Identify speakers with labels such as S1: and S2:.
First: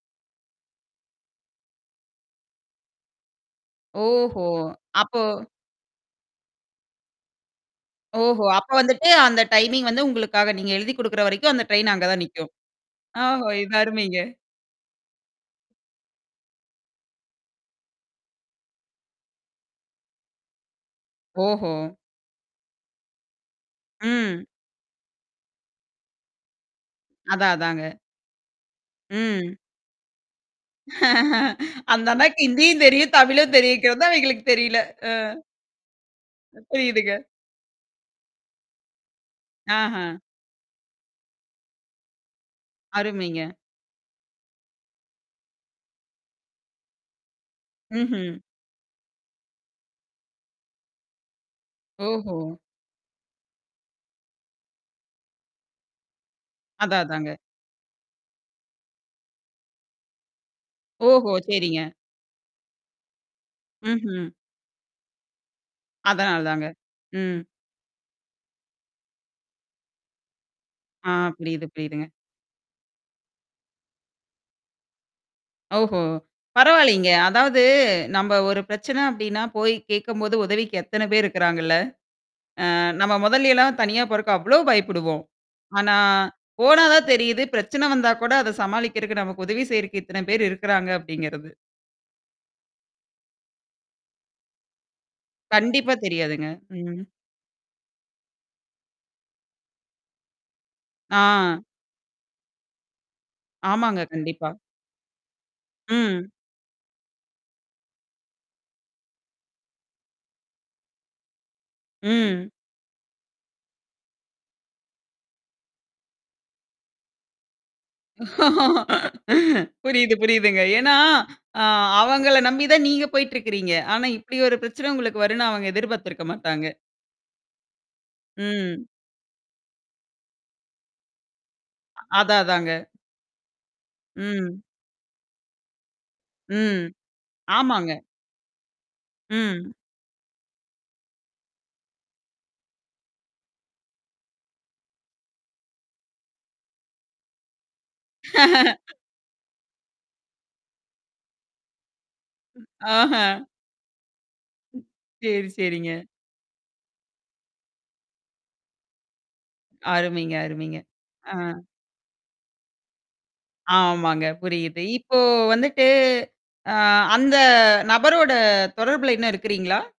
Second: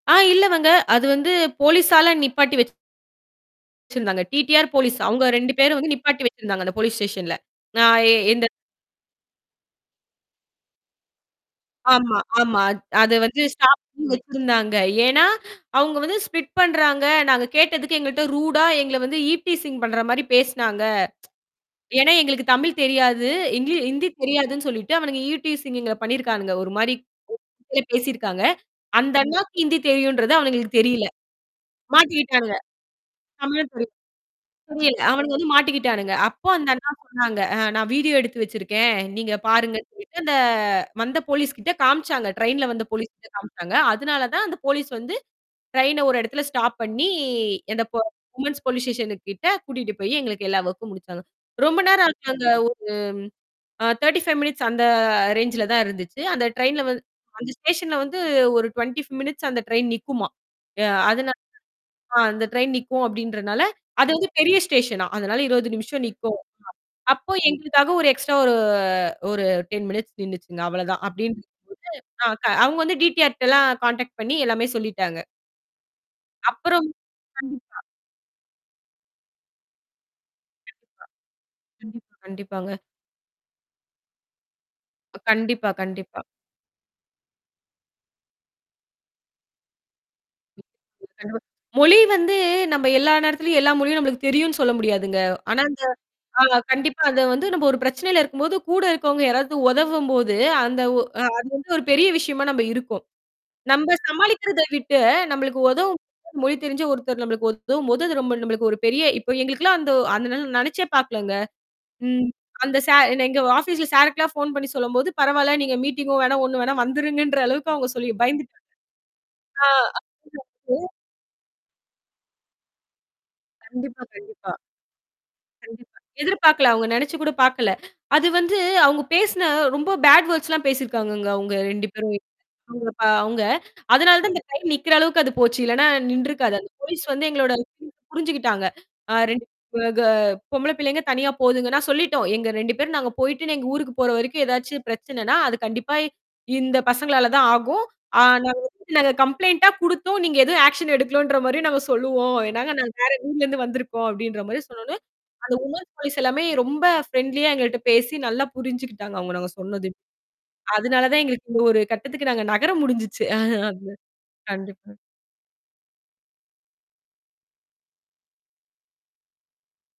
S1: ஆ இல்லவங்க, அது வந்து போலீஸால நிப்பாட்டி வச்சுத்தாங்க
S2: ஓஹோ!
S1: டிடிஆர், போலீஸ்
S2: அப்போ
S1: அவங்க 2 பேரும் வந்து நிப்பாட்டி வச்சிருந்தாங்க அந்த போலீஸ் ஸ்டேஷன்ல. நா யே என்ட
S2: ஓஹோ! அப்போ வந்துட்டு அந்த டைமிங் வந்து உங்களுக்காக நீங்க எழுதிக் கொடுக்கிற வரைக்கும் அந்த ட்ரெயின் அங்க
S1: ஆமா,
S2: தான் நிக்கும்.
S1: ஆமா. அத் அத வந்து
S2: ஓஹோ! இது
S1: ஸ்டாப் பண்ணி
S2: அருமைங்க.
S1: வச்சிருந்தாங்க. ஏன்னா, அவங்க வந்து ஸ்ப்ளிட் பண்ணுறாங்க நாங்க கேட்டதுக்கு எங்கள்ட்ட ரூடா எங்கள வந்து ஈவ்டீசிங் பண்ணுற மாதிரி பேசுனாங்க.
S2: ஓஹோ!
S1: ஏன்னா, எங்களுக்கு தமிழ் தெரியாது. ஹிந் ஹிந்தி
S2: ம்.
S1: தெரியாதுன்னு சொல்லிட்டு அவனுங்க ஈவ்டீசிங் எங்கள பண்ணியிருக்கானுங்க. ஒரு மாதிரி
S2: அதான், அதான்ங்க.
S1: பேசியிருக்காங்க. அந்த அண்ணாவுக்கு
S2: ம்.
S1: ஹிந்தி தெரியுன்றது அவனுங்களுக்கு தெரியல.
S2: அந்த அண்ணாக்கு
S1: மாட்டிட்டாங்க.
S2: ஹிந்தியும் தெரியும், தமிழும்
S1: தமிழும் தெரியும்.
S2: தெரியும்ங்கிறது அவைங்களுக்கு தெரியல.
S1: புரியல
S2: அ.
S1: அவனுங்க வந்து மாட்டிக்கிட்டானுங்க அப்போ அந்த அண்ணா
S2: புரியுதுங்க.
S1: சொன்னாங்க நான் வீடியோ எடுத்து வச்சிருக்கேன். நீங்க பாருங்கன்னு சொல்லிட்டு
S2: ஆஹ.
S1: அந்த வந்த போலீஸ்கிட்ட காமிச்சாங்க. ட்ரெயின்ல வந்த போலீஸ்கிட்ட
S2: அருமைங்க.
S1: காமிச்சாங்க. அதனால தான் அந்த போலீஸ் வந்து ட்ரெயின்ன ஒரு இடத்துல ஸ்டாப் பண்ணி அந்த
S2: ம்ஹ்ம்.
S1: விமென்ஸ் போலீஸ் ஸ்டேஷனு கிட்ட கூட்டிகிட்டு போய் எங்களுக்கு எல்லா ஒர்க்கும் முடிச்சாங்க. ரொம்ப நேரம் ஆச்சு.
S2: ஓஹோ!
S1: அங்க ஒரு 35 மினிட்ஸ் அந்த ரேஞ்சில்ல தான் இருந்துச்சு. அந்த ட்ரெயின்ல
S2: அதான்,
S1: வந்து
S2: அதாங்க.
S1: அந்த ஸ்டேஷன்ல வந்து ஒரு 25 மினிட்ஸ் அந்த ட்ரெயின் நிக்குமாம்.
S2: ஓஹோ!
S1: அதனால
S2: சரிங்க.
S1: ஆ அந்த ட்ரெயின் நிக்கும் அப்படின்றதனால அது வந்து
S2: ம்ஹ்ம்.
S1: பெரிய ஸ்டேஷன்னாம். அதனால 20 நிமிஷம்
S2: அதான்,
S1: நிக்கும்.
S2: அதான்ங்க.
S1: அப்போ
S2: ம்.
S1: எங்களுக்காக ஒரு எக்ஸ்ட்ரா ஓ ஒரு 10 மினிட்ஸ் நின்னுச்சிங்க அவ்வளவு தான்
S2: ஆ
S1: அப்படின்னு
S2: புரியுது, புரியுதுங்க.
S1: சொல்லிட்டு அவங்க வந்து டிடிஆர் கிட்ட எல்லாம் கான்டாக்ட் பண்ணி எல்லாமே சொல்லிட்டாங்க.
S2: ஓஹோ!
S1: அப்புறம்
S2: பரவாயில்லங்க. அதாவது
S1: கண்டிப்பா.
S2: நம்ப ஒரு பிரச்சனை அப்படின்னா, போய் கேட்கும்போது உதவிக்கு எத்தனை பேர் இருக்கிறாங்கல்ல.
S1: கண்டிப்பா,
S2: ஆ
S1: கண்டிப்பாங்க.
S2: நம்ம மொதல எல்லாம் தனியா போறக்கு அவ்ளோ
S1: இப்
S2: பயப்படுவோம்.
S1: கண்டிப்பா,
S2: ஆனா,
S1: கண்டிப்பா.
S2: போனா தான் தெரியுது. பிரச்சனை வந்தா கூட அத சமாளிக்குறக்கு நமக்கு உதவி செய்யறக்கு இத்தனை பேர் இருக்கிறாங்க
S1: [unintelligible]
S2: அப்படின்கிறது.
S1: மொழி வந்து நம்ம எல்லா நேரத்திலேயும் எல்லா மொழியும் நம்பளுக்கு தெரியும்ன்னு சொல்ல முடியாதுங்க. ஆனா, அந்த
S2: கண்டிப்பா தெரியாதுங்க.
S1: ஆ
S2: ம்.
S1: கண்டிப்பா, அத வந்து நாம் ஒரு பிரச்சனையில இருக்கும்போது கூட இருக்கிறவங்க யாராவது உதவும்போது அந்த அது
S2: ஆ.
S1: வந்து ஒரு பெரிய விஷயமா நம்ப இருக்கோம். நம்ப
S2: ஆமாங்க. கண்டிப்பா.
S1: சமாளிக்கிறத விட்டு நம்மளுக்கு உதவும்
S2: ம்.
S1: மொழி தெரிந்த ஒருத்தர் நம்மளுக்கு உதவும்போது அது ரொம்ப நமளுக்கு ஒரு பெரிய இப்ப எங்களுக்கெல்லாம் அந்த அந்த நினைச்சே பாக்கல்லங்க. ம்
S2: ம்.
S1: அந்த சார் எங்க ஆபீஸ்ல சார்க்கு எல்லாம் போன் பண்ணி சொல்லும்போது "பரவால்ல நீங்க மீட்டிங்கும் வேணாம். ஒண்ணும் வேணாம் வந்துடுங்கன்ற" அளவுக்கு அவங்க சொல்லி பயந்துட்டாங்க. ஆ.
S2: புரியுது, புரியுதுங்க.
S1: [unintelligible]
S2: ஏன்னா, அ அவங்கள நம்பி தான் நீங்க போயிட்டு இருக்கிறீங்க.
S1: கண்டிப்பா,
S2: ஆனா, இப்படி
S1: கண்டிப்பா.
S2: ஒரு பிரச்சனை உங்களுக்கு வரும்ன்னு அவங்க
S1: கண்டிப்பா,
S2: எதிர்பார்த்திருக்க
S1: எதிர்பார்க்கல.
S2: மாட்டாங்க.
S1: அவங்க நெனைச்சி கூட பாக்கல. அது வந்து
S2: ம்.
S1: அவங்க பேசின ரொம்ப பேட் வேர்ட்ஸ் எல்லாம் பேசியிருக்கிறாங்கங்க அவங்க 2 பேரும்
S2: அதான் அதாங்க.
S1: அவங்க. அதனால தான் அந்த
S2: ம்.
S1: ட்ரெயின் நிக்கிற அளவுக்கு அது போச்சு. இல்லன்னா, நின்றுருக்காது. அந்த
S2: ம்.
S1: போலீஸ் வந்து எங்களோட [unintelligible]
S2: ஆமாங்க.
S1: புரிஞ்சுக்கிட்டாங்க. ஆ 2
S2: ம்.
S1: கே பொம்பள பிள்ளைகள் தனியா போதுங்கன்னு. நாங்க சொல்லிட்டோம். எங்க 2 பேரும் நாங்க போய்ட்டு எங்க ஊருக்கு போற வரைக்கும் ஏதாவது பிரச்சனைன்னா, அது கண்டிப்பா இந்த பசங்களால தான் ஆகும். ஆ நாங்க வந்துட்டு நாங்க கம்ப்ளெயிண்ட்டா குடுத்தோம். நீங்க எதுவும் ஆக்ஷன் எடுக்கலன்ற மாதிரியும் நாங்க சொல்லுவோம். ஏன்னா, நாங்க வேற
S2: ஆஹ.
S1: ஊர்ல இருந்து வந்துருக்கோம் அப்படின்ற மாதிரி சொன்ன உடனே
S2: சரி,
S1: அந்த விமென்
S2: சரிங்க.
S1: போலீஸ் எல்லாமே ரொம்ப பிரெண்ட்லியா எங்கள்ட்ட பேசி நல்லா புரிஞ்சி கிட்டாங்க அவங்க நாங்க சொன்னதையும்.
S2: அருமைங்க, அருமைங்க.
S1: அதனால தான்
S2: அ.
S1: எங்களுக்கு இந்த ஒரு கட்டத்துக்கு நாங்க நகர முடிஞ்சிச்சு. அ ஹ
S2: ஆமாங்க, புரியுது.
S1: கண்டிப்பா.
S2: இப்போ வந்துட்டு, அ அந்த நபரோட தொடர்பில இன்னும் இருக்கிறீங்களா?